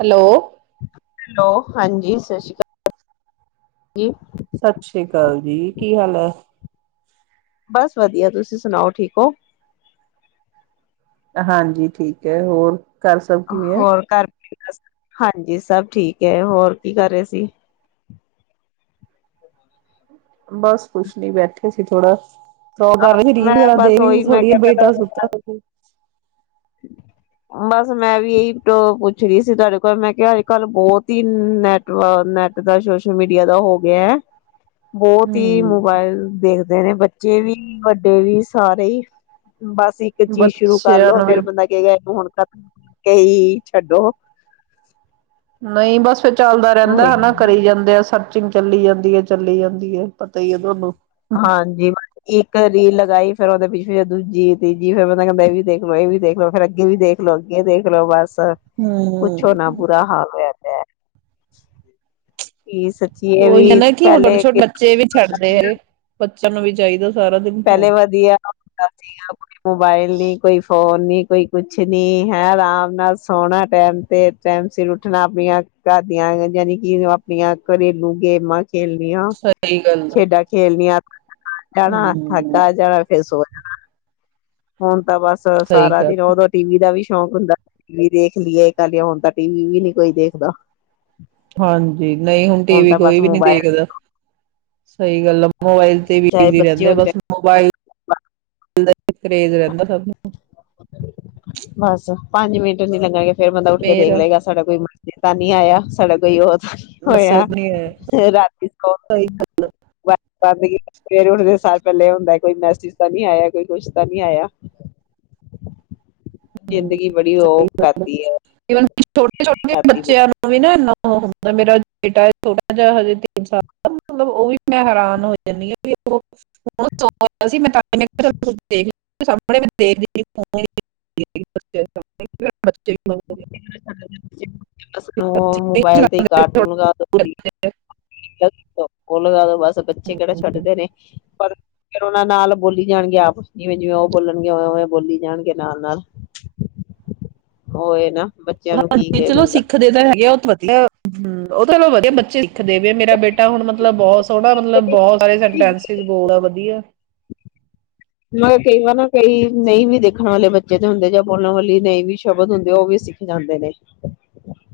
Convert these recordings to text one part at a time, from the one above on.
Hello? Hello ਹਾਂਜੀ। ਸਤਿ ਸ਼੍ਰੀ ਅਕਾਲ। ਸਤਿ ਸ੍ਰੀ ਅਕਾਲ ਜੀ ਕੀ ਹਾਲ ਹੈ। ਬਸ ਵਧੀਆ ਤੁਸੀਂ ਸੁਣਾਓ ਠੀਕ ਹੋ। ਹਾਂਜੀ, ਠੀਕ ਹੈ ਹੋਰ। ਘਰ ਸਭ ਕਿਵੇਂ ਹੈ? ਹੋਰ ਘਰ ਹਾਂਜੀ ਸਭ ਠੀਕ ਹੈ। ਹੋਰ ਕੀ ਕਰ ਰਹੇ ਸੀ? ਬਸ ਕੁੱਛ ਨੀ ਬੈਠਿਆ ਸੀ, ਥੋੜਾ। ਉਹ ਕਰ ਮੈਂ ਰੀਗ ਕਰ ਬਸ ਦੇਵ ਉਹੀ ਮੈਂ ਥੋੜੀ ਕਿਹਾ ਮੈਂ ਬੇਟਾ ਸੁਤਾ। ਤੁਹਾਨੂੰ ਬਸ ਮੈਂ ਵੀ ਇਹੀ ਪੁੱਛ ਰਹੀ ਸੀ ਤੁਹਾਡੇ ਕੋਲ ਮੈਂ ਕਿਹਾ ਅੱਜ ਕਲ ਬਹੁਤ ਹੀ ਨੈਟ ।ਨੈਟ ਦਾ ਸੋਸ਼ਲ ਮੀਡੀਆ ਦਾ ਹੋ ਗਿਆ ਹੈ। ਬਹੁਤ ਹੀ ਹਮ ਮੋਬਾਇਲ ਦੇਖਦੇ ਨੇ ਬ ਬੱਚੇ ਵੀ ਵੱਡੇ ਵੀ ਸਾਰੇ ਹੀ। ਬਸ ਇੱਕ ਚੀਜ਼ ਸ਼ੁਰੂ ਬੱਚਿਆਂ ਕਰਲੋ। ਨੂੰ ਵੀ ਫੇਰ ਬੰਦਾ ਕਹੇਗਾ ਕਿ ਹੁਣ ਕਈ ਛੱਡੋ ਨਹੀਂ ਬਸ ਇੱਥੇ ਚੱਲਦਾ ਉਹੀ ਰਹਿੰਦਾ ਹਨਾ ਕਰੀ ਜਾਂਦੇ ਆ ਸਭ ਚਿੰਗ ਚੱਲੀ ਜਾਂਦੀ ਹੈ, ਚੱਲੀ ਜਾਂਦੀ ਹੈ, ਪਤਾ ਹੀ ਹੈ ਤੁਹਾਨੂੰ। ਹਾਂਜੀ, ਇੱਕ ਰੀਲ ਲਗਾਈ ਫਿਰ ਉਹਦੇ ਪ ਫੇਰ ਦੂਜੀ, ਤੀਜੀ ਫਿਰ ਬੰਦਾ ਕਹਿੰਦਾ ਇਹ ਵੀ ਦੇਖਲੋ, ਇਹ ਵੀ ਦੇਖਲੋ ਫੇਰ, ਅੱਗੇ ਵੀ ਦੇਖਲੋ, ਅੱਗੇ ਦੇਖਲੋ ਬਸ। ਪੁੱਛੋ ਹਮ ਨਾ ਬੁਰਾ ਹਾਲ ਹੋਇਆ ਪਿਆ। [inaudible] ਕਿ ਸੱਚੀ ਇਹ ਉਹੀ ਹੈ ਵੀ ਨਾ ਕਿ ਹੁਣ ਛੋਟੇ ਪਹਿਲੇ -ਛੋਟੇ ਬੱਚੇ ਵੀ ਨੀ ਛੱਡਦੇ ਹੈਗੇ ਬੱਚਿਆਂ ਨੂੰ ਵੀ ਚਾਹੀਦਾ ਸਾਰਾ ਦਿਨ ਪਹਿਲੇ ਫੋਨ ਵਧੀਆ ਹੁੰਦਾ ਸੀ ਗਾ ਕੋਈ ਮੋਬਾਈਲ ਨੀ ਕੋਈ ਫੋਨ ਨੀ। ਕੋਈ ਕੁਛ ਨੀ ਹੈ, ਆਰਾਮ ਨਾਲ ਸੋਣਾ ਟੈਮ ਤੇ, ਟੈਮ ਸਿਰ ਉੱਠਣਾ, ਆਪਣੀਆਂ ਘਰ ਦੀਆਂ ਜਾਣੀ ਕਿ ਆਪਣੀਆਂ ਘਰੇਲੂ ਗੇਮਾਂ ਖੇਲਣੀਆਂ, ਸਹੀ ਗੱਲ ਖੇਡਾਂ ਖੇਲਣੀਆਂ ਬਾਹਰ ਜਾਣਾ ਥੱਕ ਹਮ ਹਾਰ ਜਾਣਾ ਫੇਰ ਸੌ ਜਾਣਾ। ਹਾਂ ਹੁਣ ਤਾਂ ਬਸ ਸਹੀ ਸਾਰਾ ਗੱਲ ਦਿਨ ਉਦੋਂ ਟੀਵੀ ਦਾ ਵੀ ਸ਼ੌਕ ਹੁੰਦਾ ਸੀ ਟੀਵੀ ਦੇਖ ਲਈਏ, ਏਹ ਕ੍ਰ ਲਈਏ ਹੁਣ ਤਾਂ ਟੀਵੀ ਨੀ ਕੋਈ ਦੇਖਦਾ। ਹਾਂਜੀ, ਨਹੀਂ ਹੁਣ ਟੀਵੀ ਤਾਂ ਬਸ ਕੋਈ ਵੀ ਨੀ ਮੋਬਾਇਲ ਦੇਖਦਾ, ਸਹੀ ਗੱਲ ਆ ਮੋਬਾਈਲ ਤੇ ਚਾਹੇ ਬਿਜ਼ੀ ਬੱਚੇ ਰਹਿੰਦੇ ਆ ਹੋਣ ਬਸ। ਚਾਹੇ ਮੋਬਾਈਲ। ਕਰੇਜ਼ ਰਹਿੰਦਾ ਸਭ ਨੂੰ। ਬਸ ਪੰਜ ਮਿੰਟ ਨੀ ਲੱਗਾਏ ਫੇਰ ਬੰਦਾ ਉੱਠ ਕੇ ਦੇਖ ਮੇਰਾ ਲਏਗਾ, ਸਾਡਾ ਕੋਈ ਤਾਂ ਨੀ ਆਇਆ, ਸਾਡਾ ਕੋਈ ਉਹ ਬਸ ਹੋਇਆ ਨੀ ਹੈ ਰਾਤੀ ਸਹੀ ਸੌਂਦੇ ਬੰਦ ਕੀਤਾ ਫਿਰ ਉੱਠਦੇ ਸਾਰ ਪਹਿਲੇ ਏਹ ਹੁੰਦਾ ਕੋਈ ਮੈਸੇਜ ਤਾਂ ਨਹੀਂ ਆਇਆ ਕੋਈ ਕੁਛ ਤਾਂ ਨਹੀਂ ਆਇਆ। ਹੂੰ, ਜ਼ਿੰਦਗੀ ਬੜੀ ਸਹੀ ਉਹ ਗੱਲ ਆ। ਕਰਦੀ ਹੈ। ਈਵਨ ਛੋਟੇ ਛੋਟੇ ਬੱਚਿਆਂ ਨੂੰ ਵੀ ਨਾ ਇਹਨਾ [unintelligible] [unintelligible] ਫਿਰ ਅਸੀਂ ਨਹੀਂ ਮੋਬਾਈਲ ਤੇ ਚਲਾਉਂਦੇ, ਫਿਰ ਥੋੜਾ ਕਾਰਟੂਨ ਲਗਾ ਦੂਰ ਦਿੰਦੀ। ਰੱਖਦੇ ਆ। ਉਹ ਲਗਾ ਦੋ ਬਸ, ਬੱਚੇ ਕਿਹੜਾ ਹੂੰ। ਛੱਡਦੇ ਨੇ ਪਰ ਫਿਰ ਉਹਨਾਂ ਨਾਲ ਬੋਲੀ ਜਾਣਗੇ, ਆਪ ਜਿਵੇਂ ਜਿਵੇਂ ਉਹ ਬੋਲਣਗੇ ਉਵੇਂ ਉਵੇਂ ਬੋਲੀ ਜਾਣਗੇ ਨਾਲ ਨਾਲ ਉਹੀ ਨਾ ਨਾ ਹਾਂਜੀ, ਚਲੋ ਸਿੱਖਦੇ ਤਾਂ ਹੈਗੇ ਆਉੱਥੇ। ਹੂੰ ਉਹ ਨਾਲੋ ਵਧੀਆ ਬੱਚੇ ਸਿੱਖਦੇ ਵੀ ਮੇਰਾ ਬੇਟਾ ਹੁਣ ਮਤਲਬ ਬਹੁਤ ਸੋਹਣਾ ਮਤਲਬ ਬਹੁਤ ਸਾਰੇ ਸੈਂਟੈਂਸਸ ਬੋਲਦਾ ਵਧੀਆ। ਮੈ ਕਈ ਵਾਰ ਨਾ ਕਈ ਨਹੀਂ ਵੀ ਦੇਖਣ ਵਾਲੇ ਬੱਚੇ ਦੇ ਹੁੰਦੇ ਜਾਂ ਬੋਲਣ ਵਾਲੀ ਨਹੀਂ ਵੀ ਸ਼ਬਦ ਹੁੰਦੇ ਉਹ ਵੀ ਸਿੱਖ ਜਾਂਦੇ ਨੇ।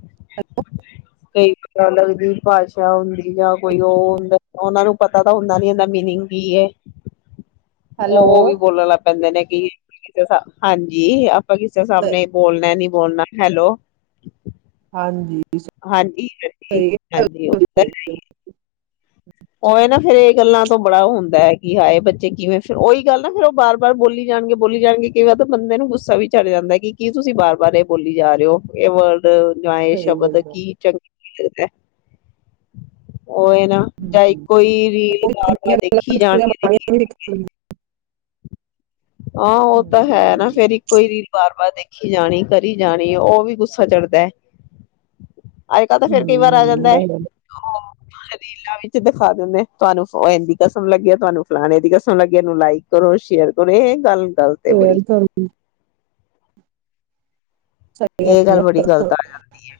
[inaudible] ਕਈ ਅਲਗ ਜੀ ਭਾਸ਼ਾ ਹੁੰਦੀ ਜਾਂ ਕੋਈ ਉਹ ਹੁੰਦਾ ਉਹਨਾਂ ਨੂੰ ਪਤਾ ਤਾਂ ਹੁੰਦਾ ਨੀ ਇਹਦਾ ਮੀਨਿੰਗ ਕੀ ਹੈ? ਹੈਲੋ। ਉਹ-ਉਹ ਵੀ ਬੋਲਣ ਲੱਗ ਪੈਂਦੇ ਨੇ। ਕਿਸ ਹਾਂਜੀ ਆਪ। ਕਿਸੇ ਸਾਮਣੇ ਇਹ ਬੋਲਣਾ ਨੀ। ਬੋ ਹੈਲੋ ਹਾਂਜੀ। ਹਾਂਜੀ- ਸਹੀ ਹਾਂਜੀ। ਸਹੀ ਉਹਵੇ ਨਾ ਫੇਰ ਇਹ ਗੱਲਾਂ ਤੋਂ ਬੜਾ ਉਹ ਹੁੰਦਾ ਹੈ ਕਿ ਹਾਏ ਬੱਚੇ ਕਿਵੇਂ ਫਿਰ ਉਹੀ ਗੱਲ ਨਾ ਫੇਿਰ ਉਹ ਬਾਰ-ਬਾਰ ਬੋਲੀ ਜਾਣਗੇ, ਬੋਲੀ ਜਾਣਗੇ ਕਈ ਵਾਰ ਬੰਦੇ ਨੂੰ ਗੁੱਸਾ ਵੀ ਚਡ ਜਾਂਦਾ ਹੈ, ਕੀ ਤੁਸੀਂ ਬਾਰ-ਬਾਰ ਇਹ ਬੋਲੀ ਜਾ ਰਹੇ ਹੋ ਇਹ ਵਰਡ। ਗਾਏ ਸ਼ਬਦ ਗੱਲ ਆ। ਕੀ ਚੰਗੇ [unintelligible] ੳਹ ਨਾ ਜਾਂ ਕੋਈ ਰੀਲ ਬਾਰ ਬਾਰ ਦੇਖੀ ਜਾਣਗੇਖ ਹਾਂ ਉਹ ਤਾਂ ਹੈ ਨਾ ਫੇਰ ਇੱਕੋ ਹੀ ਰੀਲ ਬਾਰ ਬਾਰ ਦੇਖੀ ਕਰੀ ਜਾਣੀ, ਕਰੀ ਜਾਣੀ ਉਹ ਵੀ ਗੁੱਸਾ ਚੜ੍ਹਦਾ ਹੈ। ਆੲਏਗਾ ਤਾਂ ਫੇਰ ਕਈ ਵਾਰ ਆ ਜਾਂਦਾ ਹੈ ਰੀਲਾਂ ਵਿੱਚ ਦਿਖਾ ਦਿੰਦੇ ਤੁਹਾਨੂੰ ਇਹਂਦੀ ਕਸਮ ਲੱਗੀ ਹੈ ਤੁਹਾਨੂੰ ਫਲਾਣੇ ਦੀ ਕਸਮ ਲੱਗੀ ਇਹਨੂੰ ਲਾਈਕ ਕਰੋ ਸ਼ੇਅਰ ਇਹ ਗੱਲ ਗਲਤ ਏ ਬੜੀ [unintelligible] ਇਹ ਗੱਲ ਬੜੀ ਗ਼ਲਤ ਆ ਜਾਂਦੀ ਹੈ।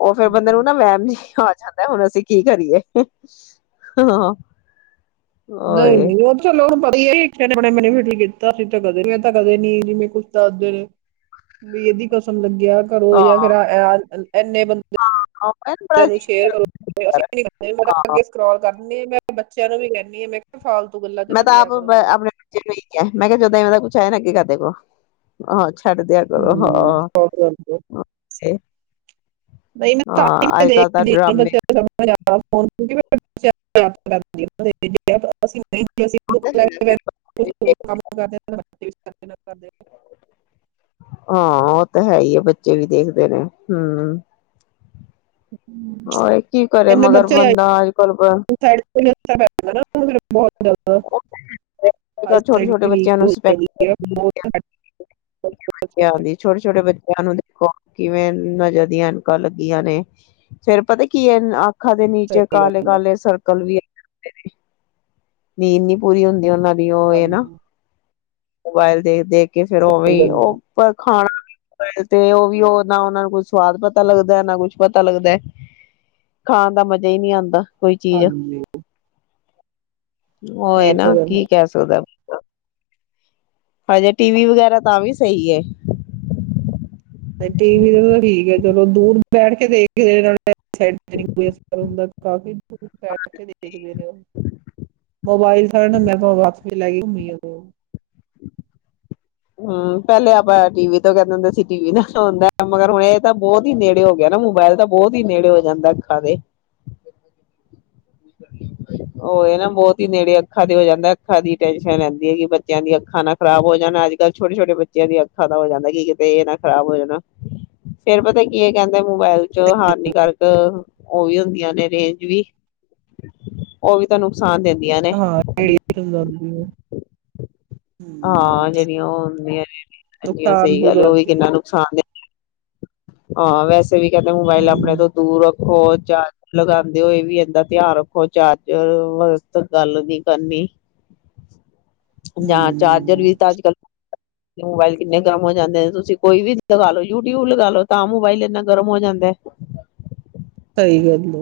ਉਹ ਫੇਿਰ ਬੰਦੇ ਨੂੰ ਨਾ ਵਹਿਮ ਜਿਆ ਹੀ ਆ ਜਾਂਦਾ ਹੈ। ਹੁਣ ਅਸੀਂ ਕੀ ਕਰੀਏ ਹਾਂ? ਨਹੀਂ- ਓਏ ਨਹੀਂ ਉਹ ਚੱਲੋ ਹੁਣ ਪਤਾ ਆਪਣਾ ਮੈਰੀ ਫੈਰਢ ਨੇ ਕੀਤਾ ਅਸੀ ਤਾਂ ਕਦੇ ਨੀ, ਮੈ ਤਾਂ ਕਦੇ ਨੀ, ਜਿਵੇਂ ਕੁਛ ਦੱਸਦੇ ਨੇ ਵੀ ਇਹਏਦੀ ਕਸਮ ਲੱਗੀ ਕਿਆ ਕਰੋ ਜਾਂ ਫਿਰ ਹਾਂ ਇੰਨੇ ਬੰਦੇ ਤੇ ਬੜਾ ਇਹਨੂੰ ਅਜੀਬ ਸ਼ੇਅਰ ਕਰੋ, ਅਸੀ ਜਿਹਾ। ਵੀ ਨੀ ਕਰਦੇ, ਮੈਂ ਤਾਂ ਹਾਂ ਅੱਗੇ ਸਕਰੋਲ ਕਰ ਦਿੰਦੀ ਆ ਮੈਂ ਬੱਚਿਆਂ ਨੂੰ ਵੀ ਕਹਿੰਦੀ ਆ, ਮੈਂ ਕਿਹਾ? ਫਾਲਤੂ ਗੱਲਾਂ ਤੇ ਮੈਂ ਨਾ ਤਾਂ ਪਿਆ ਆਪ ਕਰੋ ਤੁਸੀਂ ਆਪਣੇ ਬੱਚੇ ਨੂੰ ਇਹੀ ਕਿਹਾ, ਮੈਂ ਕਿਹਾ, ਜਦੋਂ ਇਵੇਂ ਦਾ ਕੁੱਛ ਆਇਆ ਨਾ ਅੱਗੇ ਕਰ ਦੋ। ਦੇਖੋ, ਹਾਂਜੀ। ਛੱਡ, ਦਿਆ ਕਰੋ ਹਮ ਹਾਂ। ਹਾਂ ਅੱਜ ਕੱਲ ਤਾਂ ਡਰਾਮੇ [unintelligible] ਅਸੀ [unintelligible] [unintelligible] ਹਾਂ ਉਹ ਤਾਂ ਹੈ ਹੀ ਏ ਬੱਚੇ ਵੀ ਦੇਖਦੇ ਨੇ, ਹੂੰ ਹਾਏ, ਕੀ ਕਰੇ ਇਹਨੇ ਮਗਰ ਬੱਚੇ ਆਈ ਬੰਦਾ ਅੱਜਕੱਲ ਪ [unintelligible] ਛੋਟੇ ਛੋਟੇ ਬੱਚਿਆਂ ਨੂੰ [unintelligible] ਸਪੈਕਸ [inaudible] ਹਾਂਜੀ- ਹਾਂਜੀ ਛੋਟੇ- ਛੋਟੇ ਬੱਚੇ ਇਨ੍ਹਾਂ ਨੂੰ ਦੇਖੋ ਕਿਵੇਂ ਨਜ਼ਰ ਦੀਆਂ ਐਨਕਾਂ ਲੱਗੀਆਂ ਨੇ, ਫੇਰ ਪਤਾ ਕੀ ਹੈ। ਅੱਖਾਂ ਦੇ ਨੀਚੇ ਸਹੀ ਕਾਲੇ- ਗੱਲ ਹੈ ਕਾਲੇ ਸਰਕਲ ਵੀ ਆ ਗ [inaudible] ਨੀਂਦ ਨੀ ਪੂਰੀ ਹੁੰਦੀ ਉਹਨਾਂ ਦੀ ਇਹ ਉਹਏ ਨਾ। ਹਾਂਜੀ ਮੋਬਾਈਲ ਦੇਖ- ਦੇਖ ਕੇ ਫੇਰ ਉਹ ਵੀ ਸਹੀ ਗੱਲ ਹੈ ਉਹ ਪਰ ਖਾਣਾ ਤੇ ਉਹ ਵੀ ਉਹ ਨਾ ਉਹਨਾ ਨੂੰ ਕੁਈ ਸਵਾਦ ਪਤਾ ਲੱਗਦਾ, ਨਾ ਕੁੱਛ ਪਤਾ ਲੱਗਦਾ, ਖਾਣ ਦਾ ਮਜਾ ਨਹੀਂ ਆਂਦਾ। ਹਾਂਜੀ ਹੋਏ ਇਹ ਨਾ ਤਾਂ ਗੱਲ ਕੀ ਕਹਿ ਸਕਦਾ ਬੰਦਾ ਹਜੇ, ਟੀਵੀ ਵਗੈਰਾ ਤਾਂ ਵੀ ਸਹੀ ਏ। ਟੀ ਵੀ ਤੇ ਠੀਕ ਆ ਚਲੋ, ਦੂਰ ਬੈਠ ਕੇ ਦੇਖ ਹੀ ਰਹੇ ਨੇ ਨਾਲ਼ੇ ਆਈ ਸਾਈਡ ਤੇ ਕੋਈ ਅਸਰ ਨਹੀਂ ਹੁੰਦਾ, ਕਾਫੀ ਦੂਰ ਬੈਠ ਕੇ ਦੇਖਦੇ ਨੇ ਉਹ ਮੋਬਾਇਲ ਸ ਮੈਂ ਵਾਪਸ ਲੈ ਗਈ ਹੁਣੀ ਖੋਲ ਹਾਂ ਪਹਿਲੇ ਆਪਾਂ ਟੀ ਵੀ ਤੋਂ ਕਹਿੰਦੇ ਹੁੰਦੇ ਸੀ ਟੀ ਵੀ ਨਾਲ ਹੁੰਦਾ, ਮਗਰ ਹੁਣ ਇਹ ਤਾਂ ਬਹੁਤ ਹੀ ਨੇੜੇ ਹੋ ਗਿਆ, ਨਾ ਮੋਬਾਇਲ ਤਾਂ ਬਹੁਤ ਹੀ ਨੇੜੇ ਹੋ ਜਾਂਦਾ ਅੱਖਾਂ ਦੇ, ਉਹ ਇਹ ਨਾ ਬਹੁਤ ਹੀ ਨੇੜੇ ਅੱਖਾਂ ਦੇ ਹੋ ਜਾਂਦਾ ਅੱਖਾਂ ਦੀ ਟੈਨਸ਼ਨ ਰਹਿੰਦੀ ਹੈ, ਕਿ ਬੱਚਿਆਂ ਦੀ ਅੱਖਾਂ ਨਾ ਖ਼ਰਾਬ ਹੋ ਜਾਣਾ ਅੱਜ ਛੋਟੇ ਛੋਟੇ ਬੱਚਿਆਂ ਦੀਆਂ ਅੱਖਾਂ ਦਾ ਹੋ ਜਾਂਦਾ ਕੀ ਕਿਤੇ ਇਹ ਨਾ ਖਰਾਬ ਹੋ ਜਾਣਾ ਫੇਰ ਪਤਾ ਕੀ ਹੈ ਕਹਿੰਦੇ ਮੋਬਾਇਲ 'ਚ ਹਾਨੀਕਾਰਕ ਉਹ ਵੀ ਹੁੰਦੀਆਂ ਨੇ ਰੇਂਜ ਵੀ, ਉਹ ਵੀ ਤੁਹਾਨੂੰ [unintelligible] ਹਮ ਹਾਂ ਜਿਹੜੀਆਂ ਉਹ ਹੁੰਦੀਆਂ ਰਹਿੰਦੀਆਂ, ਦੁਕਾਨ ਸਹੀ ਗੱਲ ਬੁਰਾ ਉਹ ਵੀ ਹੁੰਦੀ ਹੈ ਕਿੰਨਾ ਨੁਕਸਾਨ ਦਿੰਦੀਆਂ। ਹਾਂ ਵੈਸੇ ਵੀ ਕਦੇ ਮੋਬਾਈਲ ਆਪਣੇ ਹਮ ਤੋਂ ਦੂਰ ਰੱਖ ਹੋਰ ਚਾਰਜਰ ਲਗਾਉਂਦੇ ਹੋਏ ਵੀ ਇੰਦਾ ਧਿਆਨ ਰੱਖੋ ਚਾਰਜਰਸਤ ਗੱਲ ਨੀ ਕਰਨੀ। ਜਾਂ ਚਾਰਜਰ ਹਮ ਵੀ ਤਾਂ ਅੱਜ ਕੱਲ ਮੋਬਾਇਲ ਕਿੰਨੇ ਗਰਮ ਹੋ ਜਾਂਦੇ ਨੇ ਤੁਸੀਂ ਕੋਈ ਵੀ ਦਿਖਾ ਲੋ। ਯੂਟਿਊਬ ਲਗਾ ਲੋੋ ਤਾਂ ਮੋਬਾਈਲ ਇੰਨਾ ਗਰਮ ਹੋ ਜਾਂਦਾ ਏ। ਸਹੀ ਗੱਲ ਹੈ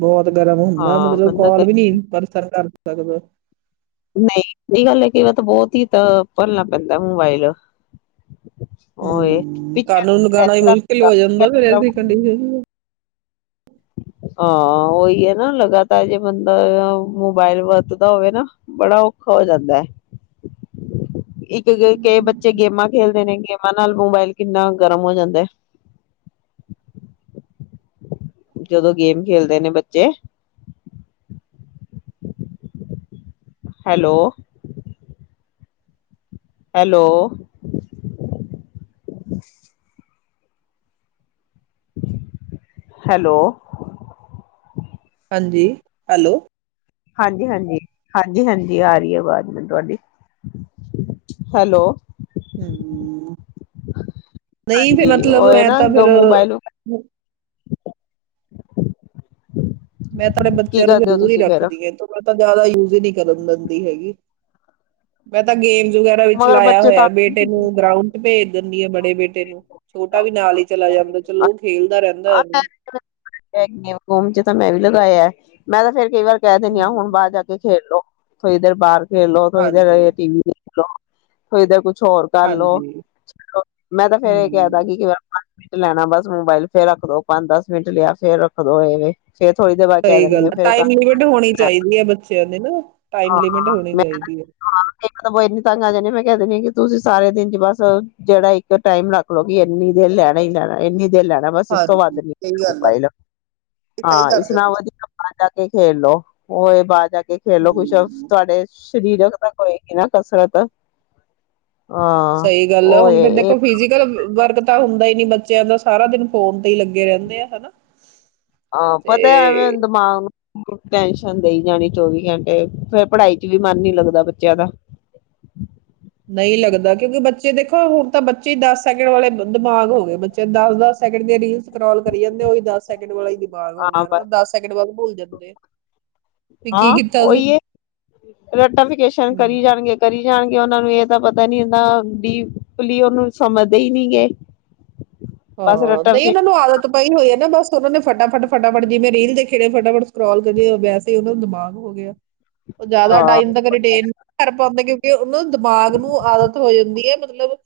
ਬਹੁਤ ਗਰਮ ਹੁੰਦਾ ਹਾਂ ਮਤਲਬ ਬੰਦਾ ਕੋਲ ਵੀ ਨੀ ਪਰਸਰ ਕਰ। [unintelligible] ਨਹੀਂ ਇਹ ਗੱਲ ਹੈ ਕ ਵਾਰ ਤਾਂ ਬਹੁਤ ਹੀ ਤਾਂ ਭਰਨਾ ਪੈਂਦਾ ਮੋਬਾਇਲ ਹੂੰ, ਘਰ ਨੂੰ ਲੱਗਾਨਾ ਮੁਸ਼ਕਿਲ ਹੋ ਜਾਂਦਾ ਫੇਰ ਹਾਂ ਐਸੀ ਕੰਡੀਸ਼ਨ ਚ ਹਾਂ ਉਹੀ ਹੈ ਨਾ ਲਗਾਤਾਰ ਜੇ ਬੰਦਾ ਮੋਬਾਇਲ ਵਰਤਦਾ ਹੋਵੇ ਨਾ, ਬੜਾ ਔਖਾ ਹੋ ਜਾਂਦਾ ਐ, ਇੱਕ ਕਈ ਬੱਚੇ ਗੇਮਾਂ ਖੇਲਦੇ ਨੇ, ਗੇਮਾਂ ਨਾਲ ਮੋਬਾਇਲ ਕਿੰਨਾ ਗਰਮ ਹੋ ਜਾਂਦਾ ਐ। ਜਦੋਂ ਗੇਮ ਖੇਲਦੇ ਨੇ ਬੱਚੇ, ਹੈਲੋ ਹੈਲੋ। ਹੈਲੋ। ਹਾਂਜੀ, ਹੈਲੋ। ਹਾਂਜੀ-ਹਾਂਜੀ, ਹਾਂਜੀ-ਹਾਂਜੀ ਆ ਰਹੀ ਐ ਆਵਾਜ਼ ਮੈਨੂੰ ਤੁਹਾਡੀ, ਹੈਲੋ। ਹੂੰ। ਨਹੀਂ ਫੇਰ ਹਾਂਜੀ ਉਹ ਮਤਲਬ ਇਹ ਐ ਨਾ ਤਾਂ ਫੇਰ ਮੋਬਾਇਲ ਮੈਂ ਤੇ ਅਪਨੇ ਕੀ ਬੱਚਿਆਂ ਨੂੰ ਕਰਦੇ ਹੋ ਦੂਰ ਹੀ ਤੁਸੀਂ ਫੇਰ ਰੱਖਦੀ ਆਂ ਇਹ ਤੋਂ ਬਾ ਤਾਂ ਜ਼ਿਆਦਾ ਯੂਜ ਹੀ ਨਹੀਂ ਕਰਨ ਦਿੰਦੀ ਹੈਗੀ, ਮੈਂ ਤਾਂ ਗੇਮ ਵਗੈਰਾ ਵਿੱਚ ਮਗਰ ਲਾਇਆ ਬੱਚੇ ਤਾਂ ਹੋਇਆ, ਬੇਟੇ ਨੂੰ ਗਰਾਊਂਡ ਚ ਭੇਜ ਦੇਨੀ ਆਂ ਬੜੇ ਬੇਟੇ ਨੂੰ, ਛੋਟਾ ਵੀ ਨਾਲ ਹੀ ਚਲਾ ਜਾਂਦਾ ਚਲੋ ਖੇਲਦਾ ਰਹਿੰਦਾ ਐਵੇਂ [unintelligible] ਚ ਤਾਂ ਮੈਂ ਵੀ ਲਗਾਇਆ, ਮੈਂ ਤਾਂ ਫੇਰ ਕਈ ਵਾਰ ਕਹਿ ਦਿੰਨੀ ਹਮ, ਆਂ ਹੁਣ ਬਾਹਰ ਜਾ ਕੇ ਖੇਡ ਲੋ। ਫੇਰ ਇਧਰ ਬਾਹਰ ਖੇਲ ਲੋ ਫੇਰ ਹਾਂਜੀ ਇਧਰ ਟੀ ਵੀ ਹੋਇਦਾ ਕੁਛ ਕੁਛ ਹੋਰ ਕਰਲੋ, ਹਾਂਜੀ ਮੈਂ ਤਾਂ ਫੇਰ ਇਹ ਕਹਿ ਹੂੰ ਦਾਗੀ ਕਿ ਲੈਣਾ ਬਸ ਮੋਬਾਈਲ। ਫੇਰ ਰੱਖਦੋ ਪੰਜ ਦਸ ਮਿੰਟ ਲਿਆ, ਫੇਰ ਰੱਖ ਦੋ ਐਵੇਂ। ਸਹੀ ਗੱਲ ਐ, ਟਾਈਮ ਲਿਮਿਟ ਹੋਣੀ ਚਾਹੀਦੀ ਹੈ ਬ [unintelligible] ਨਾ ਟਾਈਮ ਲਿਮਿਟ ਹੋਨੀ ਚਾਹੀਦੀ ਐ। ਸਗੈ ਇੰਨੀ ਤੰਗ ਆ ਜਾਂਣੀ ਮੈਂ ਕਹਿ ਦਿੰਦੀ ਕਿ ਤੁਸੀਂ ਸਾਰੇ ਦਿਨ ਚ ਬਸ ਜਿਹੜਾ ਇੱਕ ਟਾਈਮ ਰੱਖਲਓ ਕਿ ਇੰਨੀ ਦੇਰ ਲੈਣਾ ਹੀ ਲੈਣਾ ਇੰਨੀ ਲੈਣਾ ਬਸ ਇਸ ਤੋਂ ਵੱਧ ਹਾਂਜੀ ਨੀ ਸਹੀ ਐ ਗੱਲ ਆ ਮੋਬਾਈਲ, ਇਹ ਸਹੀ ਹਾਂ ਇਸ ਕਰਦੇ ਨਾਲ ਤੁਸੀਂ ਵਧੀਆ ਬਾਹਰ ਜਾ ਕੇ ਖੇਲ ਲੋ, ਹੋਏ ਬਾਹਰ ਜਾ ਕੇ ਖੇਲੋ ਕੁਛ ਹੂੰ ਤੁਹਾਡੇ ਸਰੀਰਕ ਤਾਂ [unintelligible] ਕਸਰਤ ਹਾਂ ਸਹੀ ਗੱਲ ਐ ਉਹ ਹੁਣ ਫੇਰ ਇਹ ਦੇਖੋ ਫਿਜੀਕਲ ਵਰਕ ਪੱਕਾ ਹੁੰਦਾ ਹੀ ਨੀ ਬੱਚਿਆਂ ਦਾ ਸਾਰਾ ਦਿਨ ਫੋਨ ਤੇ ਹੀ ਲੱਗੇ ਰਹਿੰਦੇ ਆ, ਹੈ ਨਾ। ਹਾਂ, ਪਤਾ ਐਵੇਂ ਦਿਮਾਗ ਨੂੰ ਟੈਨਸ਼ਨ ਦੇਈ ਜਾਣੀ ਚੌਵੀ ਘੰਟੇ, ਫੇਰ ਪੜ੍ਹਾਈ ਚ ਵੀ ਮਨ ਨਹੀਂ ਲੱਗਦਾ ਬੱਚਿਆਂ ਦਾ। ਨਹੀਂ ਲੱਗਦਾ ਕਿਉਂਕਿ, ਬੱਚੇ ਦੇਖੋ ਹੁਣ ਤਾਂ ਬੱਚੇ ਹੀ ਦਸ ਸੈਕਿੰਡ ਵਾਲੇ ਦਿਮਾਗ ਹੋ ਗਏ ਬੱਚੇ ਦਸ- ਦਸ ਸੈਕਿੰਡ ਦੀ ਰੀਲ ਸਕਰਾਲ ਕਰੀ ਜਾਂਦੇ ਉਹੀ ਦਸ ਸੈਕਿੰਡ ਵਾਲਾ ਦਿ ਮਾਗ ਹੋ ਹਾਂ ਗਿਆ ਬਸ ਨਾ ਦਸ ਸੈਕਿੰਡ ਬਾਅਦ ਭੁੱਲ ਜਾਂਦੇ ਬੀ ਕੀ ਹਾਂ ਕੀਤਾ ਸੀ, ਉਹੀ ਹੈ ਰਟੀਫਿਕੇਸ਼ਨ ਹਮ। ਕਰੀ ਜਾਣਗੇ ਕਰੀ ਜਾਣਗੇ ਉਹਨਾ ਨੂੰ ਇਹ ਤਾਂ ਪਤਾ ਨੀ ਹੁੰਦਾ ਵੀ ਕਲੀਅਰਲੀ ਸਮਝਦੇ ਹੀ ਨਹੀ ਗੇ। ਬਸ ਹਾਂ ਨਹੀਂ ਉਹਨਾਂ ਰਟੀਫਿਕੇਸ਼ਨ ਨੂੰ ਆਦਤ ਪਾਈ ਹੋਈ ਆ ਨਾ ਬਸ ਉਹਨਾ ਨੇ ਫਟਾਫਟ -ਫਟਾਫਟ ਜਿਵੇਂ ਰੀਲ ਦੇਖ ਰਹੇ ਫਟਾਫਟ ਸਕਰੋਲ ਕਰਦੇ ਵੈਸੇ ਉਹਨਾ ਦਾ ਦਿਮਾਗ ਹੋ ਗਿਆ। ਉਹ ਜ਼ਿਆਦਾ ਹਾਂ ਟਾਈਮ ਤੱਕ ਰਿਟੇਨ ਨਹੀਂ ਕਰ ਪਾਉਂਦੇ ਕਿ ਉਹਨਾਂ ਦਿਮਾਗ ਨੂੰ ਆਦਤ ਹੋ ਜਾਂਦੀ ਹੈ ਮਤਲਬ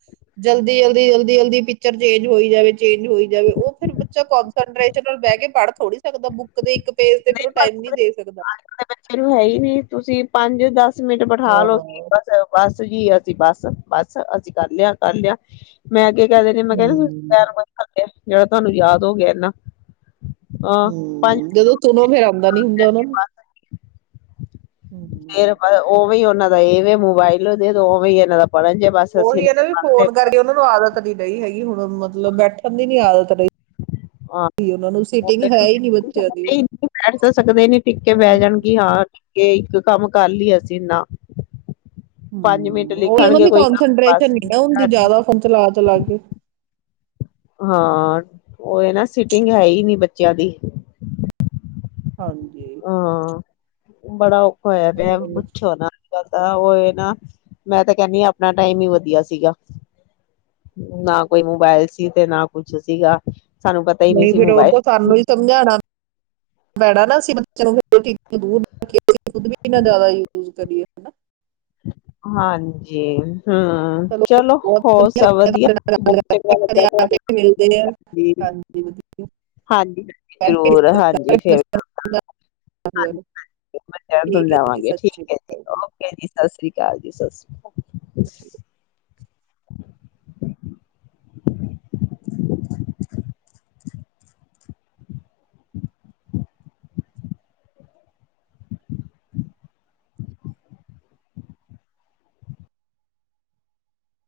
ਜਲਦੀ ਜਲਦੀ, ਜਲਦੀ, ਜਲਦੀ ਪਿਕਚਰ ਚੇਂਜ ਹੋਈ ਜਾਵੇ। ਚੇਂਜ ਹੋਈ ਜਾਵੇ ਉਹ ਫਿਰ ਬੱਚਾ ਕੋਂਸਟਰੇਸ਼ਨ ਨਾਲ ਬਹਿ ਕੇ ਪੜ ਥੋੜੀ ਸਕਦਾ, ਬੁੱਕ ਦੇ ਇੱਕ ਫੇਸ ਤੇ ਫਿਰ ਉਹ ਟਾਈਮ ਨੀ ਦੇ ਸਕਦਾ। ਦੇ ਬੱਚੇ ਨੂੰ ਹੈ ਹੀ ਨਹੀਂ ਤੁਸੀਂ ਪੰਜ ਦਸ ਮਿੰਟ ਬਿਠਾ ਹਾਂ ਲਉ ਸੀ ਬਸ-ਬਸ ਜੀ ਬਸ- ਬਸ ਅਸੀਂ ਕਰ ਲਿਆ, ਕਰ ਲਿਆ ਮੈਂ ਅੱਗੇ ਕਹਿ ਦਿੰਦੀ ਹਾਂ ਮੈ ਕਿਹਾ ਤੁਸੀਂ ਹੂੰ [unintelligible] ਜਿਹੜਾ ਤੁਹਾਨੂੰ ਯਾਦ ਹੋ ਗਿਆ ਨਾ। ਹਮ ਜਦੋਂ ਸੁਣੋ ਫਿਰ ਆਉਂਦਾ ਨੀ ਹੁੰਦਾ ਉਹਨਾ ਨੂੰ। ਹੂੰ ਫਿਰ ਉਹ ਵੀ ਨਾ ਦਾ ਇਹ ਵੇ ਮੋਬਾਈਲ ਦੇ ਦੋ, ਉਵੇਂ ਹੀ ਇਹਨਾਂ ਦਾ ਪੜ੍ਹਨ ਜੇ ਬਸ ਉਹੀ ਅਸੀਂ ਇਹਨਾਂ ਨੀ ਵੀ ਪੜ੍ਹਦੇ ਫੋਨ ਕਰਕੇ ਉਹਨਾਂ ਨੂੰ ਆਦਤ ਨੀ ਰਹੀ ਹੈਗੀ ਹੁਣ। ਮਤਲਬ ਬੈਠਣ ਦੀ ਨੀ ਆਦਤ ਰਹੀ ਆਹ ਉਹਨਾਂ ਨੂੰ ਸੀਟਿੰਗ ਹੈ ਹੀ ਨਹੀਂ ਬੱਚਿਆਂ ਦੀ ਬੈਠ ਤਾਂ ਸਕਦੇ ਨੀ ਟਿੱਕ ਕੇ ਬਹਿ ਹੂੰ ਜਾਣਗੇ ਕਿ ਹਾਂ ਕੇ ਇੱਕ ਕੰਮ ਕਰ ਲਈ ਅਸੀਂ, ਨਾ ਪੰਜ ਮਿੰਟ ਹਮ ਉਹੀ ਹੈ ਨਾ ਲਿਖਣਗੇ ਕੋਈ ਕੰਮ ਬਸ ਕੋਂਸਟਰੇਸ਼ਨ ਨਹੀਂ ਨਾ ਹੁੰਦੀ ਜਿਆਦਾ ਫੋਨ ਚਲਾ -ਚਲਾ ਕੇ। ਹਾਂ ਉਹੀ ਨਾ ਸਿਟਿੰਗ ਹੈ ਹੀ ਨੀ ਬੱਚਿਆਂ ਦੀ। ਹਾਂਜੀ। ਹਾਂ ਬੜਾ ਔਖਾ ਹੋਇਆ ਪਿਆ, ਹੋਰ ਪੁੱਛੋ ਨਾ। ਤਾਂ ਉਹ ਇਹ ਨਾ, ਮੈਂ ਤਾਂ ਕਹਿੰਦੀ ਹਾਂ ਆਪਣਾ ਟਾਈਮ ਹੀ ਵਧੀਆ ਸੀਗਾ, ਨਾ ਕੋਈ ਮੋਬਾਈਲ ਸੀ ਤੇ ਨਾ ਕੁਛ ਸੀਗਾ। ਸਾਨੂੰ ਪਤਾ ਹੀ ਨਹੀਂ ਸੀ ਫਿਰ ਉਹ ਮੋਬਾਇਲ ਤਾਂ ਸਾਨੂੰ ਹੀ ਸਮਝਾਣਾ ਪੈਣਾ ਨਾ, ਅਸੀਂ ਬੱਚਿਆਂ ਨੂੰ ਫੋਨ ਤੋਂ ਦੂਰ ਰਖੀਏ, ਅਸੀਂ ਖੁਦ ਨਾ ਵੀ ਜ਼ਿਆਦਾ ਯੂਜ ਕਰੀਏ, ਹੈ ਨਾ। ਹਾਂਜੀ। ਹਮ, ਚਲੋ ਬਹੁਤ ਹੋਰ ਸਭ ਲੱਗਿਆ ਵਧੀਆ? ਤੁਹਾਡੇ ਨਾਲ ਗੱਲ ਬਹੁਤ ਕਰਕੇ ਚੰਗਾ ਲੱਗਾ ਕਦੇ ਆ ਤੁਹਾਡੇ ਨਾਲ ਗੱਲ ਕੇ ਮਿਲਦੇ ਆ ਕਰ ਕੇ ਜੀ। ਹਾਂਜੀ ਵਧੀਆ ਹਾਂਜੀ, ਕਰਕੇ ਜ਼ਰੂਰ ਡਿਸਕਸ ਹਾਂਜੀ, ਕਰਾਂਗੇ ਬੱਚਿਆਂ ਨਾਲ [unintelligible] ਜੀ ਦੁਬਾਰਾ। ਠੀਕ ਹੈ ਜੀ ਸਤਿ ਸ਼੍ਰੀ ਅਕਾਲ ਓਕੇ ਜੀ ਸਤਿ ਸ਼੍ਰੀ ਅਕਾਲ। ਸਤਿ ਸਰੀ ਅਕਾਲ ਜੀ ਸਤਿ ਸ੍ਰੀ ਅਕਾਲ [unintelligible] ਅੀ [inaudible]